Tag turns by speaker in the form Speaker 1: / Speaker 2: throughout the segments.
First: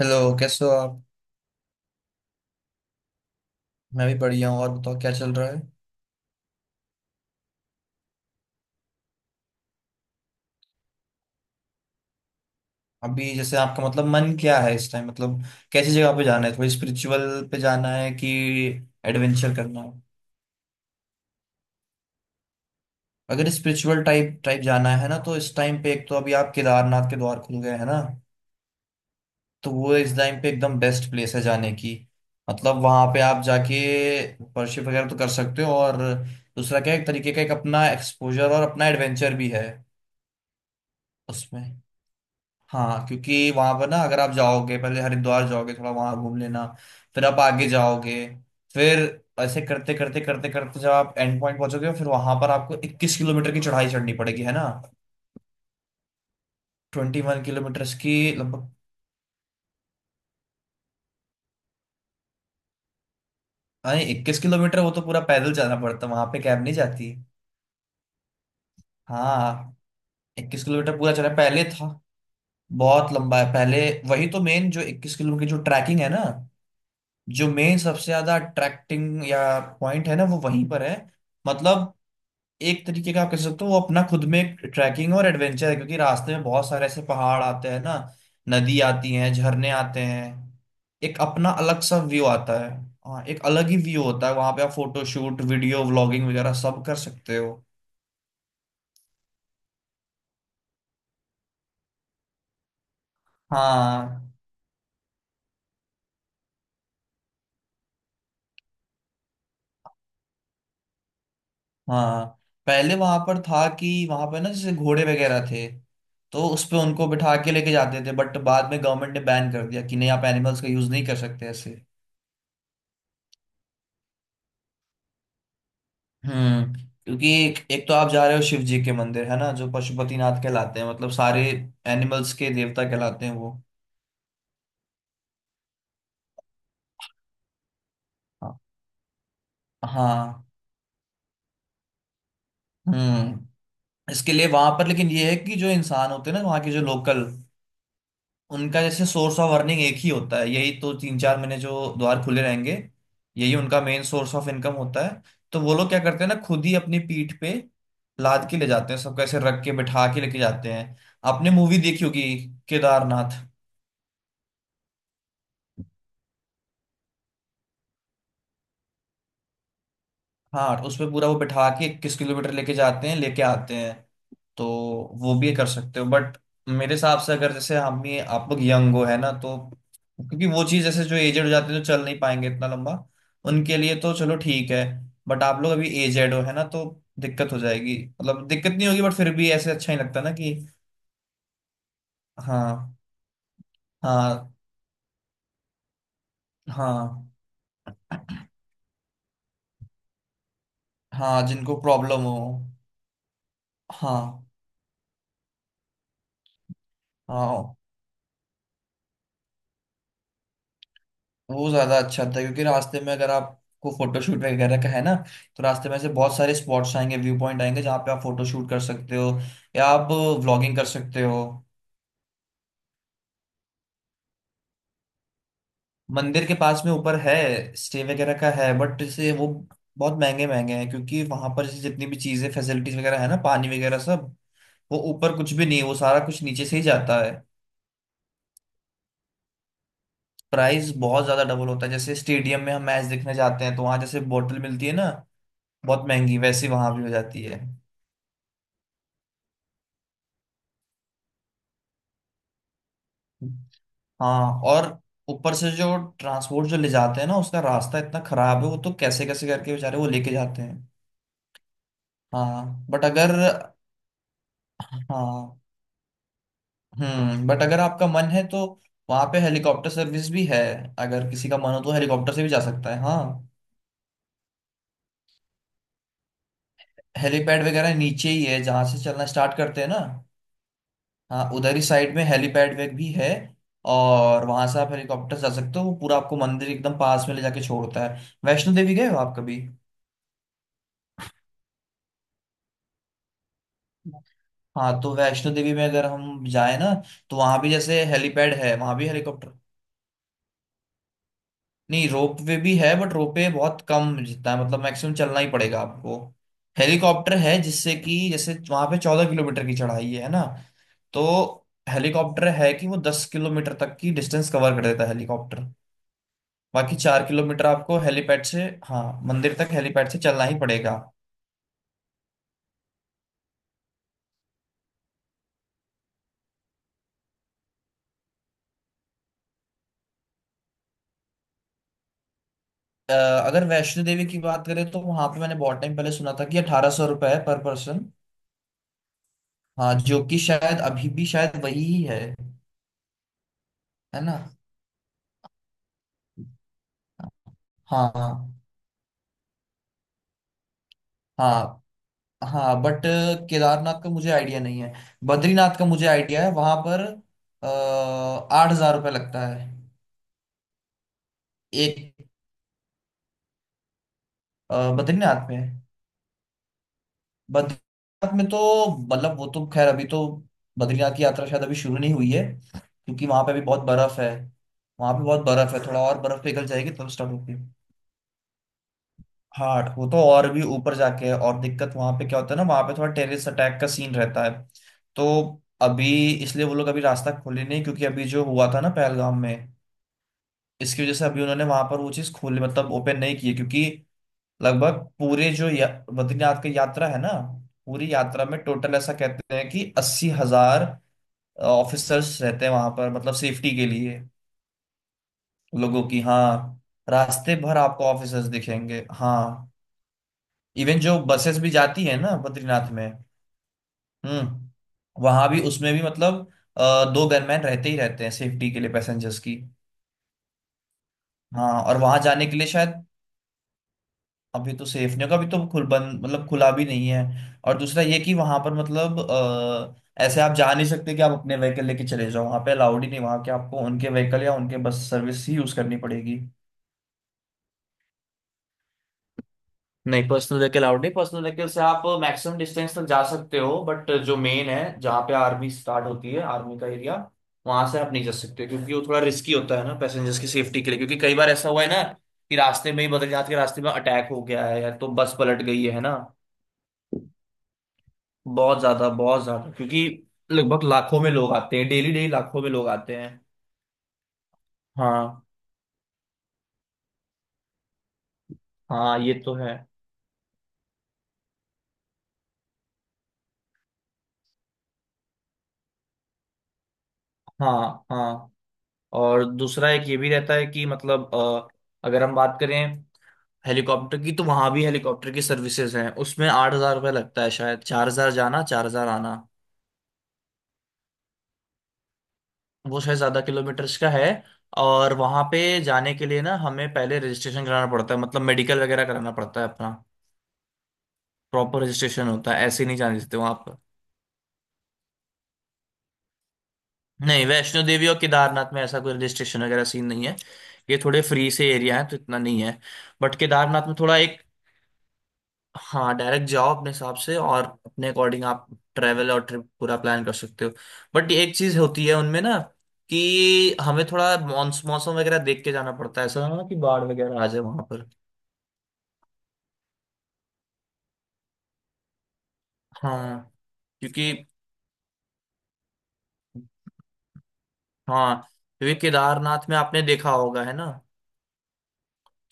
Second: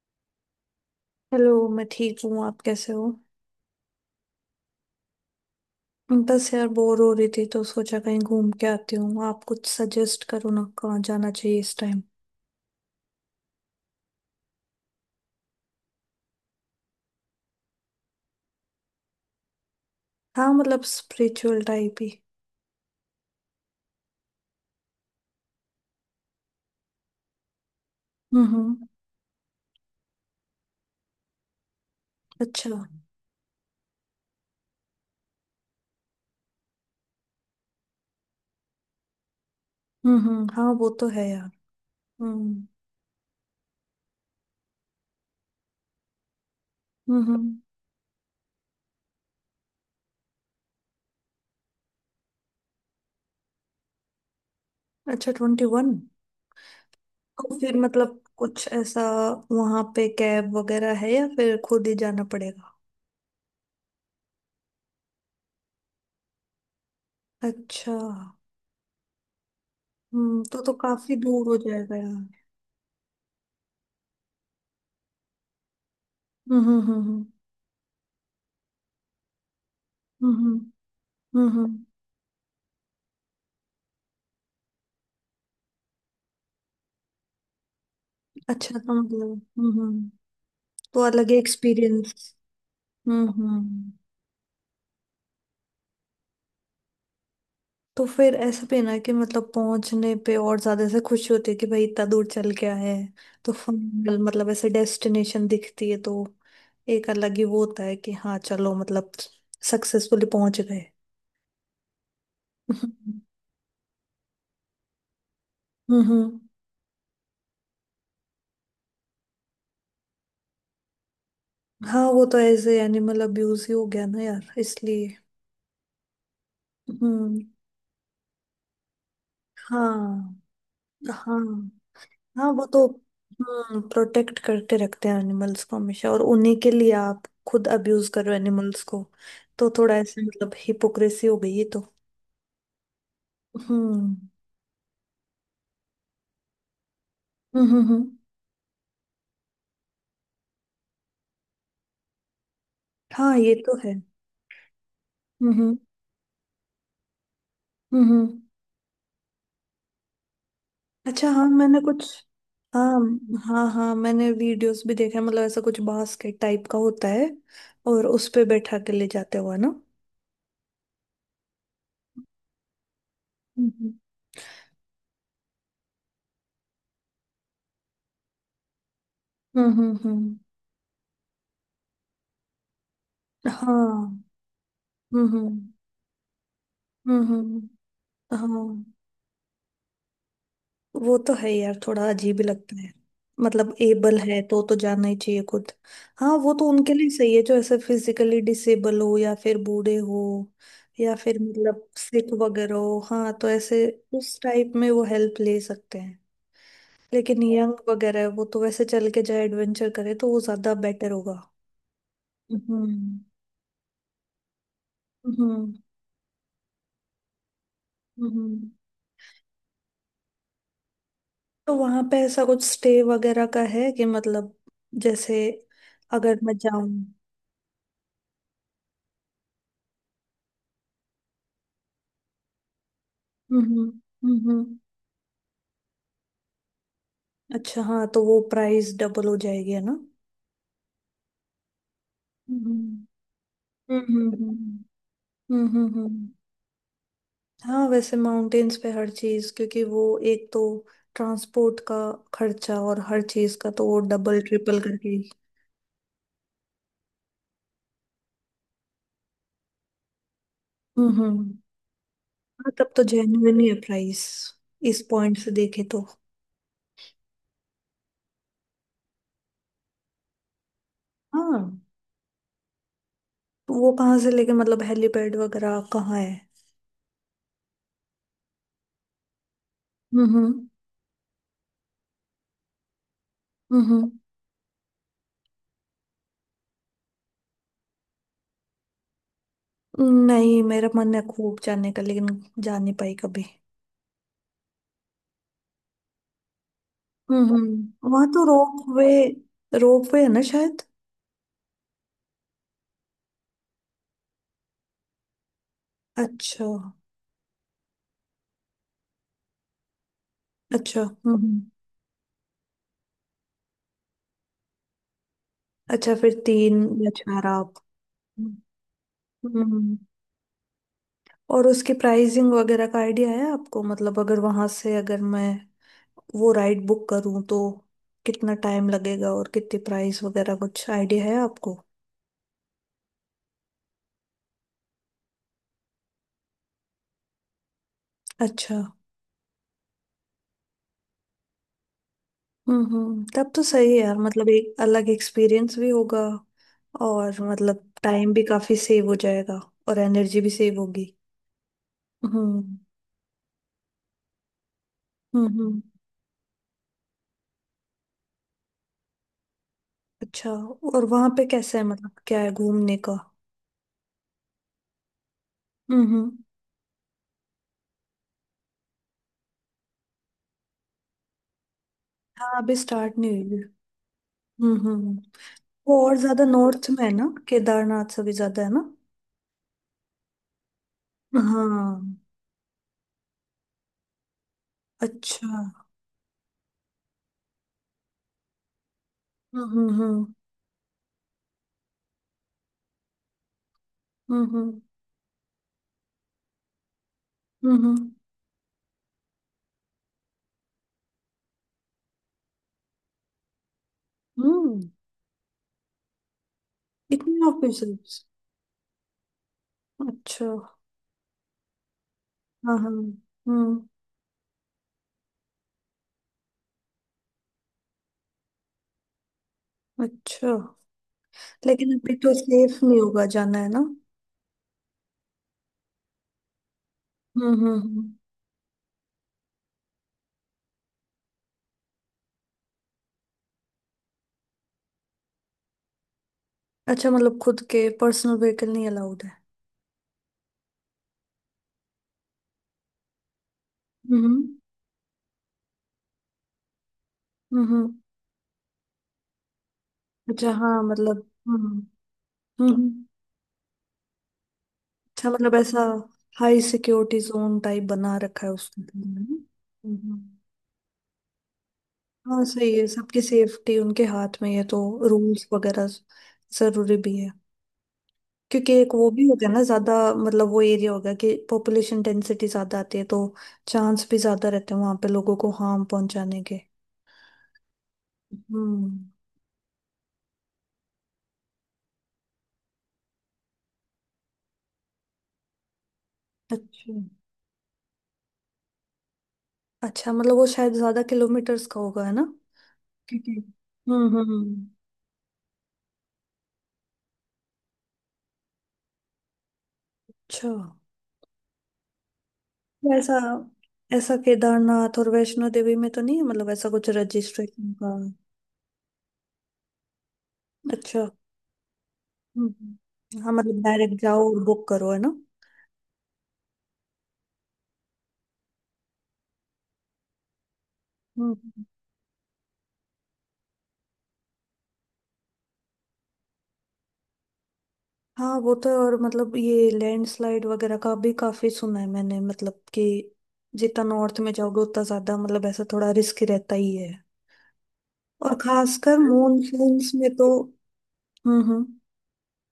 Speaker 1: Hello कैसे हो आप।
Speaker 2: हेलो। मैं ठीक हूँ। आप कैसे हो?
Speaker 1: मैं भी बढ़िया हूँ और बताओ क्या चल रहा है।
Speaker 2: बस यार, बोर हो रही थी तो सोचा कहीं घूम के आती हूँ। आप कुछ सजेस्ट करो ना, कहाँ जाना चाहिए इस टाइम।
Speaker 1: अभी जैसे आपका मतलब मन क्या है इस टाइम, मतलब कैसी जगह पे जाना है, थोड़ी स्पिरिचुअल पे जाना है कि एडवेंचर करना है।
Speaker 2: हाँ, मतलब स्पिरिचुअल टाइप ही।
Speaker 1: अगर स्पिरिचुअल टाइप टाइप जाना है ना, तो इस टाइम पे एक तो अभी आप केदारनाथ के द्वार खुल गए हैं ना।
Speaker 2: हम्म।
Speaker 1: तो वो इस टाइम पे एकदम बेस्ट प्लेस है जाने की।
Speaker 2: अच्छा।
Speaker 1: मतलब वहां पे आप जाके वर्शिप वगैरह तो कर सकते हो, और दूसरा क्या है, एक तरीके का एक अपना एक्सपोजर और अपना एडवेंचर भी है
Speaker 2: हम्म। हाँ वो तो है यार।
Speaker 1: उसमें।
Speaker 2: हम्म
Speaker 1: हाँ, क्योंकि वहां पर ना अगर आप जाओगे पहले हरिद्वार जाओगे, थोड़ा वहां घूम लेना, फिर आप
Speaker 2: हम्म।
Speaker 1: आगे जाओगे, फिर ऐसे करते करते जब आप एंड पॉइंट पहुंचोगे, फिर वहां पर आपको 21 किलोमीटर की चढ़ाई चढ़नी पड़ेगी है ना।
Speaker 2: अच्छा, 21।
Speaker 1: 21
Speaker 2: तो फिर
Speaker 1: किलोमीटर की
Speaker 2: मतलब कुछ
Speaker 1: लगभग।
Speaker 2: ऐसा, वहाँ पे कैब वगैरह है या फिर खुद ही जाना पड़ेगा?
Speaker 1: अरे, 21 किलोमीटर वो तो पूरा पैदल जाना पड़ता, वहां पे कैब नहीं जाती।
Speaker 2: अच्छा।
Speaker 1: हाँ।
Speaker 2: हम्म, तो
Speaker 1: 21
Speaker 2: तो
Speaker 1: किलोमीटर पूरा
Speaker 2: काफी
Speaker 1: चला
Speaker 2: दूर हो
Speaker 1: पहले था।
Speaker 2: जाएगा यार।
Speaker 1: बहुत लंबा है पहले। वही तो मेन, जो 21 किलोमीटर की जो ट्रैकिंग है ना,
Speaker 2: हम्म।
Speaker 1: जो मेन सबसे ज्यादा अट्रैक्टिंग या पॉइंट है ना
Speaker 2: हम्म
Speaker 1: वो
Speaker 2: हम्म
Speaker 1: वहीं पर है।
Speaker 2: हम्म।
Speaker 1: मतलब एक तरीके का आप कह सकते हो वो अपना खुद में एक ट्रैकिंग और एडवेंचर है, क्योंकि रास्ते में बहुत सारे ऐसे पहाड़ आते हैं ना,
Speaker 2: अच्छा,
Speaker 1: नदी
Speaker 2: तो
Speaker 1: आती है,
Speaker 2: मतलब।
Speaker 1: झरने आते
Speaker 2: हम्म।
Speaker 1: हैं,
Speaker 2: तो
Speaker 1: एक
Speaker 2: अलग
Speaker 1: अपना अलग सा
Speaker 2: एक्सपीरियंस।
Speaker 1: व्यू आता है। हाँ, एक अलग ही
Speaker 2: हम्म।
Speaker 1: व्यू होता है, वहां पे आप फोटो शूट वीडियो व्लॉगिंग वगैरह सब कर सकते हो।
Speaker 2: तो फिर ऐसा भी है ना कि मतलब पहुंचने पे और ज्यादा से खुशी होती है कि भाई इतना दूर चल के आए हैं। तो फाइनल
Speaker 1: हाँ,
Speaker 2: मतलब ऐसे डेस्टिनेशन दिखती है तो। एक अलग ही वो होता है कि हाँ चलो मतलब, सक्सेसफुली पहुंच गए।
Speaker 1: हाँ। पहले वहां
Speaker 2: हम्म
Speaker 1: पर था कि वहां पर ना जैसे घोड़े वगैरह थे,
Speaker 2: हम्म।
Speaker 1: तो उस पे उनको बिठा के लेके जाते थे, बट बाद में गवर्नमेंट ने बैन कर दिया कि नहीं आप एनिमल्स का यूज नहीं कर सकते ऐसे।
Speaker 2: हाँ वो तो ऐसे एनिमल अब्यूज ही हो गया ना यार, इसलिए।
Speaker 1: हम्म। क्योंकि
Speaker 2: हम्म।
Speaker 1: एक तो आप जा रहे हो शिव जी के मंदिर है ना, जो
Speaker 2: हाँ
Speaker 1: पशुपतिनाथ कहलाते हैं, मतलब
Speaker 2: हाँ।
Speaker 1: सारे एनिमल्स के
Speaker 2: हाँ वो
Speaker 1: देवता
Speaker 2: तो।
Speaker 1: कहलाते हैं वो।
Speaker 2: हम्म, प्रोटेक्ट करके रखते हैं एनिमल्स को हमेशा, और उन्हीं के लिए आप खुद अब्यूज कर रहे हो
Speaker 1: हाँ,
Speaker 2: एनिमल्स को। तो थोड़ा ऐसे
Speaker 1: हाँ।
Speaker 2: मतलब हिपोक्रेसी हो गई ये तो।
Speaker 1: हम्म।
Speaker 2: हम्म
Speaker 1: इसके लिए वहां पर, लेकिन ये है कि जो इंसान होते हैं ना वहाँ के जो लोकल,
Speaker 2: हम्म हम्म हम्म।
Speaker 1: उनका जैसे सोर्स ऑफ अर्निंग एक ही होता है, यही तो तीन चार महीने जो द्वार खुले रहेंगे,
Speaker 2: हाँ ये
Speaker 1: यही
Speaker 2: तो
Speaker 1: उनका
Speaker 2: है।
Speaker 1: मेन सोर्स ऑफ इनकम होता है।
Speaker 2: हम्म
Speaker 1: तो वो
Speaker 2: हम्म
Speaker 1: लोग क्या करते हैं ना, खुद ही अपनी पीठ पे
Speaker 2: हम्म।
Speaker 1: लाद के ले जाते हैं सबको, ऐसे रख के बिठा के लेके जाते हैं।
Speaker 2: अच्छा, हाँ
Speaker 1: आपने मूवी
Speaker 2: मैंने कुछ।
Speaker 1: देखी होगी,
Speaker 2: हाँ
Speaker 1: केदारनाथ।
Speaker 2: हाँ। हाँ मैंने वीडियोस भी देखा है, मतलब ऐसा कुछ बास्केट टाइप का होता है। और उस पे बैठा के ले जाते हुआ ना?
Speaker 1: हाँ। उसमें पूरा वो बिठा के 21 किलोमीटर लेके जाते हैं, लेके आते
Speaker 2: हम्म
Speaker 1: हैं। तो वो भी कर सकते हो, बट मेरे हिसाब से अगर जैसे हम ही आप लोग यंग हो है ना तो।
Speaker 2: हम्म। हम्म।
Speaker 1: क्योंकि वो चीज़ जैसे जो एजेड हो जाते हैं, जो चल नहीं पाएंगे इतना लंबा, उनके लिए
Speaker 2: हाँ।
Speaker 1: तो चलो ठीक है। बट आप
Speaker 2: हम्म।
Speaker 1: लोग अभी एजेड हो है ना, तो दिक्कत हो
Speaker 2: हम्म।
Speaker 1: जाएगी। मतलब दिक्कत
Speaker 2: हाँ
Speaker 1: नहीं होगी, बट फिर भी ऐसे अच्छा नहीं लगता ना कि।
Speaker 2: वो तो है यार, थोड़ा अजीब ही लगता है।
Speaker 1: हाँ,
Speaker 2: मतलब एबल है
Speaker 1: हाँ,
Speaker 2: तो जाना ही चाहिए खुद। हाँ वो तो उनके लिए
Speaker 1: हाँ,
Speaker 2: सही है, जो ऐसे फिजिकली डिसेबल हो या फिर बूढ़े हो। या फिर
Speaker 1: हाँ, जिनको
Speaker 2: मतलब
Speaker 1: प्रॉब्लम
Speaker 2: सिक
Speaker 1: हो।
Speaker 2: वगैरह हो, हाँ तो ऐसे। उस
Speaker 1: हाँ
Speaker 2: टाइप में वो हेल्प ले सकते हैं। लेकिन यंग
Speaker 1: हाँ।
Speaker 2: वगैरह है, वो तो वैसे चल के जाए, एडवेंचर करे तो वो ज्यादा बेटर होगा।
Speaker 1: वो ज्यादा अच्छा था, क्योंकि रास्ते में
Speaker 2: हम्म
Speaker 1: अगर आपको फोटोशूट वगैरह का है ना, तो
Speaker 2: हम्म
Speaker 1: रास्ते में से बहुत सारे स्पॉट्स आएंगे, व्यू पॉइंट आएंगे, जहाँ पे आप फोटोशूट
Speaker 2: हम्म।
Speaker 1: कर सकते हो या आप व्लॉगिंग कर सकते हो।
Speaker 2: तो वहां पे ऐसा कुछ स्टे वगैरह का है कि मतलब, जैसे, अगर
Speaker 1: मंदिर के
Speaker 2: मैं
Speaker 1: पास
Speaker 2: जाऊं।
Speaker 1: में ऊपर है, स्टे वगैरह का है, बट जैसे वो बहुत महंगे महंगे हैं, क्योंकि वहां पर जैसे जितनी भी चीजें फैसिलिटीज वगैरह है ना, पानी वगैरह सब,
Speaker 2: हम्म।
Speaker 1: वो ऊपर कुछ भी नहीं है, वो सारा कुछ नीचे से ही जाता है।
Speaker 2: अच्छा, हाँ तो वो प्राइस डबल हो जाएगी है ना?
Speaker 1: प्राइस बहुत ज्यादा डबल होता है, जैसे स्टेडियम में हम मैच
Speaker 2: हम्म
Speaker 1: देखने जाते हैं तो वहां
Speaker 2: हम्म
Speaker 1: जैसे
Speaker 2: हम्म
Speaker 1: बोतल मिलती है ना,
Speaker 2: हम्म हम्म
Speaker 1: बहुत
Speaker 2: हम्म।
Speaker 1: महंगी, वैसी वहां भी हो जाती
Speaker 2: हाँ, वैसे माउंटेन्स पे हर चीज क्योंकि वो एक तो ट्रांसपोर्ट का खर्चा और हर
Speaker 1: है।
Speaker 2: चीज का, तो वो डबल
Speaker 1: हाँ।
Speaker 2: ट्रिपल
Speaker 1: और
Speaker 2: करके ही।
Speaker 1: ऊपर से जो ट्रांसपोर्ट जो ले जाते हैं ना, उसका रास्ता इतना खराब है, वो तो कैसे कैसे करके बेचारे वो लेके जाते हैं।
Speaker 2: हम्म। हाँ,
Speaker 1: हाँ
Speaker 2: तब तो
Speaker 1: बट अगर
Speaker 2: जेन्युइन ही है प्राइस, इस पॉइंट से
Speaker 1: हाँ।
Speaker 2: देखे तो।
Speaker 1: बट अगर आपका मन है तो वहाँ पे हेलीकॉप्टर सर्विस भी है। अगर किसी का
Speaker 2: हाँ,
Speaker 1: मन हो तो हेलीकॉप्टर से भी जा सकता है। हाँ।
Speaker 2: तो वो कहाँ से लेके मतलब, हेलीपैड वगैरह कहाँ है?
Speaker 1: हेलीपैड वगैरह नीचे ही है, जहाँ से चलना स्टार्ट करते हैं ना।
Speaker 2: हम्म।
Speaker 1: हाँ, उधर ही साइड में हेलीपैड वेग भी है,
Speaker 2: हम्म।
Speaker 1: और वहाँ से आप हेलीकॉप्टर जा सकते हो, वो पूरा आपको मंदिर एकदम पास में ले जाके छोड़ता है। वैष्णो देवी गए हो आप कभी?
Speaker 2: हम्म। नहीं, मेरा मन है खूब जाने का लेकिन जा नहीं पाई कभी।
Speaker 1: हाँ, तो वैष्णो देवी में अगर हम जाए ना, तो वहां भी जैसे
Speaker 2: हम्म। वहां तो
Speaker 1: हेलीपैड है, वहां
Speaker 2: रोपवे
Speaker 1: भी हेलीकॉप्टर।
Speaker 2: रोपवे है ना शायद?
Speaker 1: नहीं, रोप वे भी है बट रोप वे बहुत कम जितना है, मतलब मैक्सिमम चलना ही पड़ेगा आपको।
Speaker 2: अच्छा।
Speaker 1: हेलीकॉप्टर है, जिससे कि जैसे वहां पे 14 किलोमीटर की चढ़ाई है ना।
Speaker 2: अच्छा।
Speaker 1: तो हेलीकॉप्टर है कि वो 10 किलोमीटर तक की डिस्टेंस कवर कर देता है हेलीकॉप्टर।
Speaker 2: अच्छा, फिर तीन
Speaker 1: बाकी
Speaker 2: या
Speaker 1: चार
Speaker 2: चार
Speaker 1: किलोमीटर
Speaker 2: आप।
Speaker 1: आपको हेलीपैड
Speaker 2: हम्म
Speaker 1: से, हाँ, मंदिर तक
Speaker 2: हम्म।
Speaker 1: हेलीपैड से चलना ही पड़ेगा।
Speaker 2: और उसकी प्राइसिंग वगैरह का आइडिया है आपको? मतलब, अगर वहां से, अगर मैं वो राइड बुक करूं तो कितना टाइम लगेगा और कितनी प्राइस वगैरह, कुछ आइडिया है आपको?
Speaker 1: अ, अगर वैष्णो देवी की बात करें तो वहां पे मैंने बहुत टाइम पहले सुना था कि 1800 रुपये है पर पर्सन।
Speaker 2: अच्छा।
Speaker 1: हाँ, जो कि शायद अभी भी शायद वही ही है।
Speaker 2: हम्म, तब तो सही है यार,
Speaker 1: है ना।
Speaker 2: मतलब एक अलग एक्सपीरियंस भी होगा। और मतलब टाइम भी
Speaker 1: हाँ,
Speaker 2: काफी सेव हो जाएगा। और एनर्जी भी सेव होगी।
Speaker 1: हाँ,
Speaker 2: हम्म
Speaker 1: हाँ, बट केदारनाथ का मुझे आइडिया नहीं है।
Speaker 2: हम्म।
Speaker 1: बद्रीनाथ
Speaker 2: हम्म।
Speaker 1: का मुझे आइडिया है, वहां पर 8000 रुपये लगता है।
Speaker 2: अच्छा। और वहां पे कैसा है, मतलब
Speaker 1: एक
Speaker 2: क्या है घूमने का?
Speaker 1: बद्रीनाथ में,
Speaker 2: हम्म।
Speaker 1: बद्रीनाथ में तो मतलब वो तो खैर अभी तो बद्रीनाथ की यात्रा शायद अभी शुरू नहीं हुई है।
Speaker 2: हाँ, अभी स्टार्ट
Speaker 1: क्योंकि
Speaker 2: नहीं
Speaker 1: वहां पे
Speaker 2: हुई
Speaker 1: अभी
Speaker 2: है।
Speaker 1: बहुत बर्फ है,
Speaker 2: हम्म हम्म
Speaker 1: वहां
Speaker 2: हम्म।
Speaker 1: पे बहुत बर्फ है। थोड़ा
Speaker 2: वो और
Speaker 1: और बर्फ
Speaker 2: ज्यादा
Speaker 1: पिघल
Speaker 2: नॉर्थ
Speaker 1: जाएगी
Speaker 2: में
Speaker 1: तब
Speaker 2: है
Speaker 1: स्टार्ट
Speaker 2: ना,
Speaker 1: होगी।
Speaker 2: केदारनाथ से भी ज्यादा है ना?
Speaker 1: हाँ, वो तो और भी ऊपर जाके है। और दिक्कत वहां
Speaker 2: हाँ।
Speaker 1: पे क्या होता है ना, वहां पे थोड़ा टेररिस्ट अटैक का सीन रहता है, तो
Speaker 2: अच्छा।
Speaker 1: अभी। इसलिए वो लोग अभी रास्ता खोले नहीं, क्योंकि अभी जो हुआ था ना पहलगाम में,
Speaker 2: हम्म हम्म
Speaker 1: इसकी वजह से अभी उन्होंने वहां पर वो चीज खोली, मतलब ओपन नहीं की है, क्योंकि
Speaker 2: हम्म हम्म
Speaker 1: लगभग पूरे जो बद्रीनाथ की यात्रा है ना,
Speaker 2: हम्म हम्म
Speaker 1: पूरी यात्रा में टोटल ऐसा कहते हैं कि 80,000 ऑफिसर्स रहते हैं वहां पर, मतलब सेफ्टी के लिए
Speaker 2: हम्म।
Speaker 1: लोगों की। हाँ।
Speaker 2: इतने
Speaker 1: रास्ते भर आपको
Speaker 2: ऑफिसर्स?
Speaker 1: ऑफिसर्स दिखेंगे। हाँ।
Speaker 2: अच्छा।
Speaker 1: इवन जो बसेस भी जाती है ना
Speaker 2: हाँ हाँ।
Speaker 1: बद्रीनाथ में,
Speaker 2: हम्म।
Speaker 1: हम्म वहां भी उसमें भी मतलब दो गनमैन रहते ही रहते हैं, सेफ्टी के लिए पैसेंजर्स की।
Speaker 2: अच्छा।
Speaker 1: हाँ,
Speaker 2: लेकिन
Speaker 1: और
Speaker 2: अभी
Speaker 1: वहां
Speaker 2: तो
Speaker 1: जाने के लिए
Speaker 2: सेफ नहीं
Speaker 1: शायद
Speaker 2: होगा जाना, है ना?
Speaker 1: अभी तो सेफ्टियों का भी तो खुल बंद, मतलब खुला भी नहीं है।
Speaker 2: हम्म
Speaker 1: और
Speaker 2: हम्म
Speaker 1: दूसरा
Speaker 2: हम्म।
Speaker 1: ये कि वहां पर मतलब ऐसे आप जा नहीं सकते कि आप अपने व्हीकल लेके चले जाओ, वहां पे अलाउड ही नहीं, वहां के आपको उनके व्हीकल या उनके बस सर्विस ही यूज करनी पड़ेगी।
Speaker 2: अच्छा, मतलब खुद के पर्सनल व्हीकल नहीं अलाउड है?
Speaker 1: नहीं, पर्सनल व्हीकल आउट नहीं, पर्सनल व्हीकल से आप मैक्सिमम डिस्टेंस तक जा सकते हो, बट
Speaker 2: हम्म
Speaker 1: जो मेन है जहाँ पे आर्मी स्टार्ट होती है, आर्मी का एरिया, वहां
Speaker 2: हम्म।
Speaker 1: से आप नहीं जा सकते, क्योंकि वो थोड़ा रिस्की होता है ना पैसेंजर्स की
Speaker 2: अच्छा, हाँ
Speaker 1: सेफ्टी के लिए। क्योंकि
Speaker 2: मतलब।
Speaker 1: कई बार ऐसा हुआ है ना कि
Speaker 2: हम्म।
Speaker 1: रास्ते में
Speaker 2: हम्म।
Speaker 1: ही बदल जाते, के रास्ते में अटैक हो गया है या तो
Speaker 2: अच्छा,
Speaker 1: बस
Speaker 2: मतलब
Speaker 1: पलट
Speaker 2: ऐसा
Speaker 1: गई है ना।
Speaker 2: हाई सिक्योरिटी जोन टाइप बना रखा है
Speaker 1: बहुत
Speaker 2: उसने।
Speaker 1: ज्यादा
Speaker 2: हम्म।
Speaker 1: बहुत ज्यादा, क्योंकि
Speaker 2: हम्म।
Speaker 1: लगभग लाखों में लोग आते हैं डेली, डेली
Speaker 2: हाँ,
Speaker 1: लाखों में
Speaker 2: सही है,
Speaker 1: लोग आते
Speaker 2: सबकी
Speaker 1: हैं।
Speaker 2: सेफ्टी उनके हाथ में है तो
Speaker 1: हाँ,
Speaker 2: रूल्स वगैरह जरूरी भी है। क्योंकि एक वो
Speaker 1: हाँ
Speaker 2: भी
Speaker 1: ये
Speaker 2: होगा
Speaker 1: तो
Speaker 2: ना
Speaker 1: है।
Speaker 2: ज्यादा, मतलब वो एरिया होगा कि पॉपुलेशन डेंसिटी ज्यादा आती है, तो चांस भी ज्यादा रहते हैं वहां पे लोगों को हार्म पहुंचाने के।
Speaker 1: हाँ, हाँ,
Speaker 2: हम्म।
Speaker 1: और दूसरा एक ये भी रहता है कि मतलब अगर हम बात करें हेलीकॉप्टर की, तो वहां भी हेलीकॉप्टर की सर्विसेज हैं, उसमें आठ
Speaker 2: अच्छा।
Speaker 1: हजार रुपये लगता है, शायद 4000 जाना 4000 आना।
Speaker 2: अच्छा, मतलब वो शायद ज्यादा किलोमीटर्स का होगा है ना,
Speaker 1: वो शायद
Speaker 2: क्योंकि।
Speaker 1: ज्यादा किलोमीटर्स का है।
Speaker 2: हम्म।
Speaker 1: और वहां पे जाने के लिए ना हमें पहले रजिस्ट्रेशन कराना पड़ता है, मतलब मेडिकल वगैरह कराना पड़ता है अपना,
Speaker 2: अच्छा,
Speaker 1: प्रॉपर रजिस्ट्रेशन होता है, ऐसे ही नहीं
Speaker 2: ऐसा?
Speaker 1: जाने देते वहां पर।
Speaker 2: ऐसा केदारनाथ और वैष्णो देवी में तो नहीं है, मतलब ऐसा कुछ
Speaker 1: नहीं,
Speaker 2: रजिस्ट्रेशन
Speaker 1: वैष्णो
Speaker 2: का?
Speaker 1: देवी और केदारनाथ में ऐसा कोई रजिस्ट्रेशन वगैरह सीन नहीं है। ये
Speaker 2: अच्छा।
Speaker 1: थोड़े फ्री से एरिया है तो इतना नहीं है।
Speaker 2: हम्म, हाँ
Speaker 1: बट
Speaker 2: मतलब
Speaker 1: केदारनाथ में
Speaker 2: डायरेक्ट
Speaker 1: थोड़ा
Speaker 2: जाओ
Speaker 1: एक।
Speaker 2: और बुक करो है ना?
Speaker 1: हाँ, डायरेक्ट जाओ अपने हिसाब से और अपने अकॉर्डिंग आप ट्रैवल और ट्रिप पूरा प्लान कर सकते हो। बट एक
Speaker 2: हम्म।
Speaker 1: चीज होती है उनमें ना, कि हमें थोड़ा मौसम वगैरह देख के जाना पड़ता है, ऐसा ना हो कि बाढ़ वगैरह आ जाए वहां पर।
Speaker 2: हाँ वो तो है, और मतलब ये लैंडस्लाइड वगैरह का भी काफी सुना है मैंने, मतलब कि
Speaker 1: हाँ,
Speaker 2: जितना नॉर्थ में
Speaker 1: क्योंकि
Speaker 2: जाओगे उतना ज्यादा, मतलब ऐसा थोड़ा रिस्क रहता ही है। और
Speaker 1: हाँ, क्योंकि
Speaker 2: खासकर
Speaker 1: केदारनाथ में
Speaker 2: मॉनसून्स
Speaker 1: आपने
Speaker 2: में तो।
Speaker 1: देखा होगा है ना,
Speaker 2: हम्म।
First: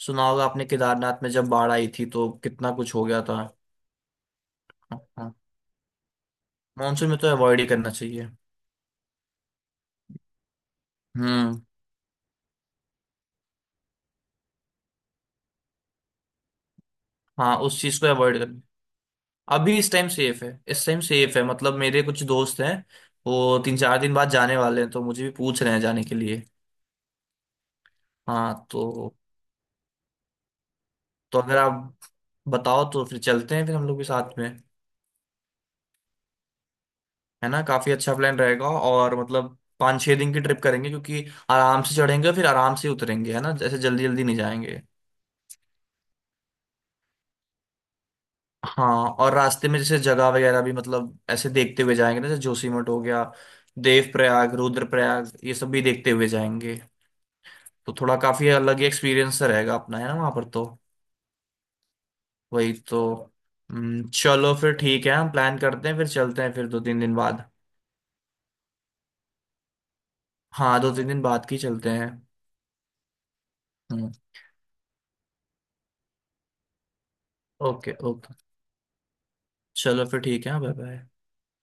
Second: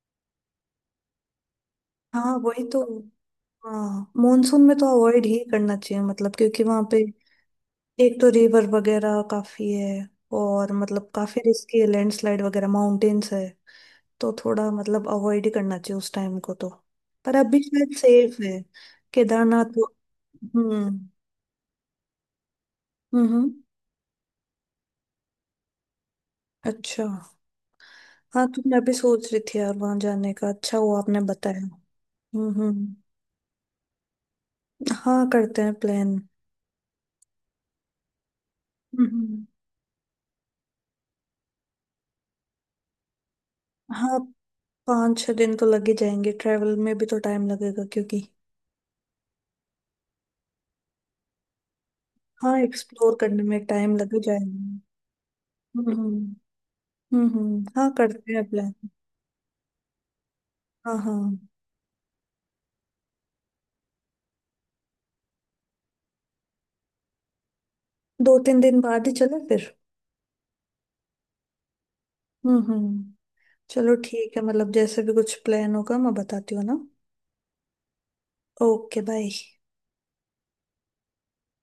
Speaker 1: सुना होगा आपने केदारनाथ में जब बाढ़ आई थी तो
Speaker 2: हाँ वही
Speaker 1: कितना
Speaker 2: तो।
Speaker 1: कुछ हो गया था।
Speaker 2: हाँ, मॉनसून में तो अवॉइड
Speaker 1: हाँ।
Speaker 2: ही करना चाहिए मतलब, क्योंकि वहां पे
Speaker 1: मानसून में तो अवॉइड ही करना
Speaker 2: एक
Speaker 1: चाहिए।
Speaker 2: तो रिवर वगैरह काफी है। और मतलब काफी
Speaker 1: हम्म।
Speaker 2: रिस्की है, लैंडस्लाइड वगैरह, माउंटेन्स है। तो थोड़ा मतलब अवॉइड ही करना चाहिए उस टाइम को तो। पर
Speaker 1: हाँ,
Speaker 2: अभी
Speaker 1: उस
Speaker 2: शायद
Speaker 1: चीज को अवॉइड
Speaker 2: सेफ है
Speaker 1: करना।
Speaker 2: केदारनाथ
Speaker 1: अभी
Speaker 2: वो।
Speaker 1: इस टाइम सेफ है, इस टाइम
Speaker 2: हम्म
Speaker 1: सेफ है, मतलब मेरे कुछ दोस्त हैं,
Speaker 2: हम्म।
Speaker 1: वो तीन चार दिन बाद जाने वाले हैं, तो मुझे भी पूछ रहे हैं जाने के लिए।
Speaker 2: अच्छा, हाँ तो
Speaker 1: हाँ।
Speaker 2: मैं भी
Speaker 1: तो
Speaker 2: सोच रही थी यार वहां जाने का, अच्छा हुआ आपने
Speaker 1: तो अगर
Speaker 2: बताया।
Speaker 1: आप बताओ
Speaker 2: हम्म।
Speaker 1: तो फिर चलते हैं, फिर हम लोग भी साथ में।
Speaker 2: हाँ, करते हैं प्लान।
Speaker 1: है ना, काफी अच्छा प्लान रहेगा, और
Speaker 2: हम्म। हम्म।
Speaker 1: मतलब पाँच छः दिन की ट्रिप करेंगे, क्योंकि आराम से चढ़ेंगे फिर आराम से उतरेंगे है ना, जैसे जल्दी
Speaker 2: हाँ,
Speaker 1: जल्दी नहीं जाएंगे।
Speaker 2: 5-6 दिन तो लग ही जाएंगे, ट्रैवल में भी तो टाइम लगेगा क्योंकि।
Speaker 1: हाँ, और रास्ते में जैसे जगह वगैरह भी मतलब ऐसे देखते हुए जाएंगे ना, जैसे
Speaker 2: हाँ,
Speaker 1: जोशीमठ हो
Speaker 2: एक्सप्लोर
Speaker 1: गया,
Speaker 2: करने में टाइम लग ही
Speaker 1: देवप्रयाग,
Speaker 2: जाएगा।
Speaker 1: रुद्रप्रयाग, ये सब भी
Speaker 2: हम्म
Speaker 1: देखते हुए
Speaker 2: हम्म।
Speaker 1: जाएंगे।
Speaker 2: हम्म। हाँ,
Speaker 1: तो थोड़ा
Speaker 2: करते
Speaker 1: काफी
Speaker 2: हैं प्लान।
Speaker 1: अलग ही एक्सपीरियंस रहेगा अपना है ना वहां पर तो।
Speaker 2: हाँ। हाँ,
Speaker 1: वही तो। चलो फिर ठीक है, हम प्लान करते हैं, फिर चलते हैं फिर दो तीन दिन बाद।
Speaker 2: 2-3 दिन बाद ही चले फिर।
Speaker 1: हाँ, दो तीन दिन बाद की चलते हैं।
Speaker 2: हम्म। चलो,
Speaker 1: हम्म।
Speaker 2: ठीक है, मतलब जैसे भी कुछ प्लान होगा मैं बताती हूँ ना।
Speaker 1: Okay, okay.
Speaker 2: Okay, bye.
Speaker 1: चलो फिर ठीक है, बाय बाय।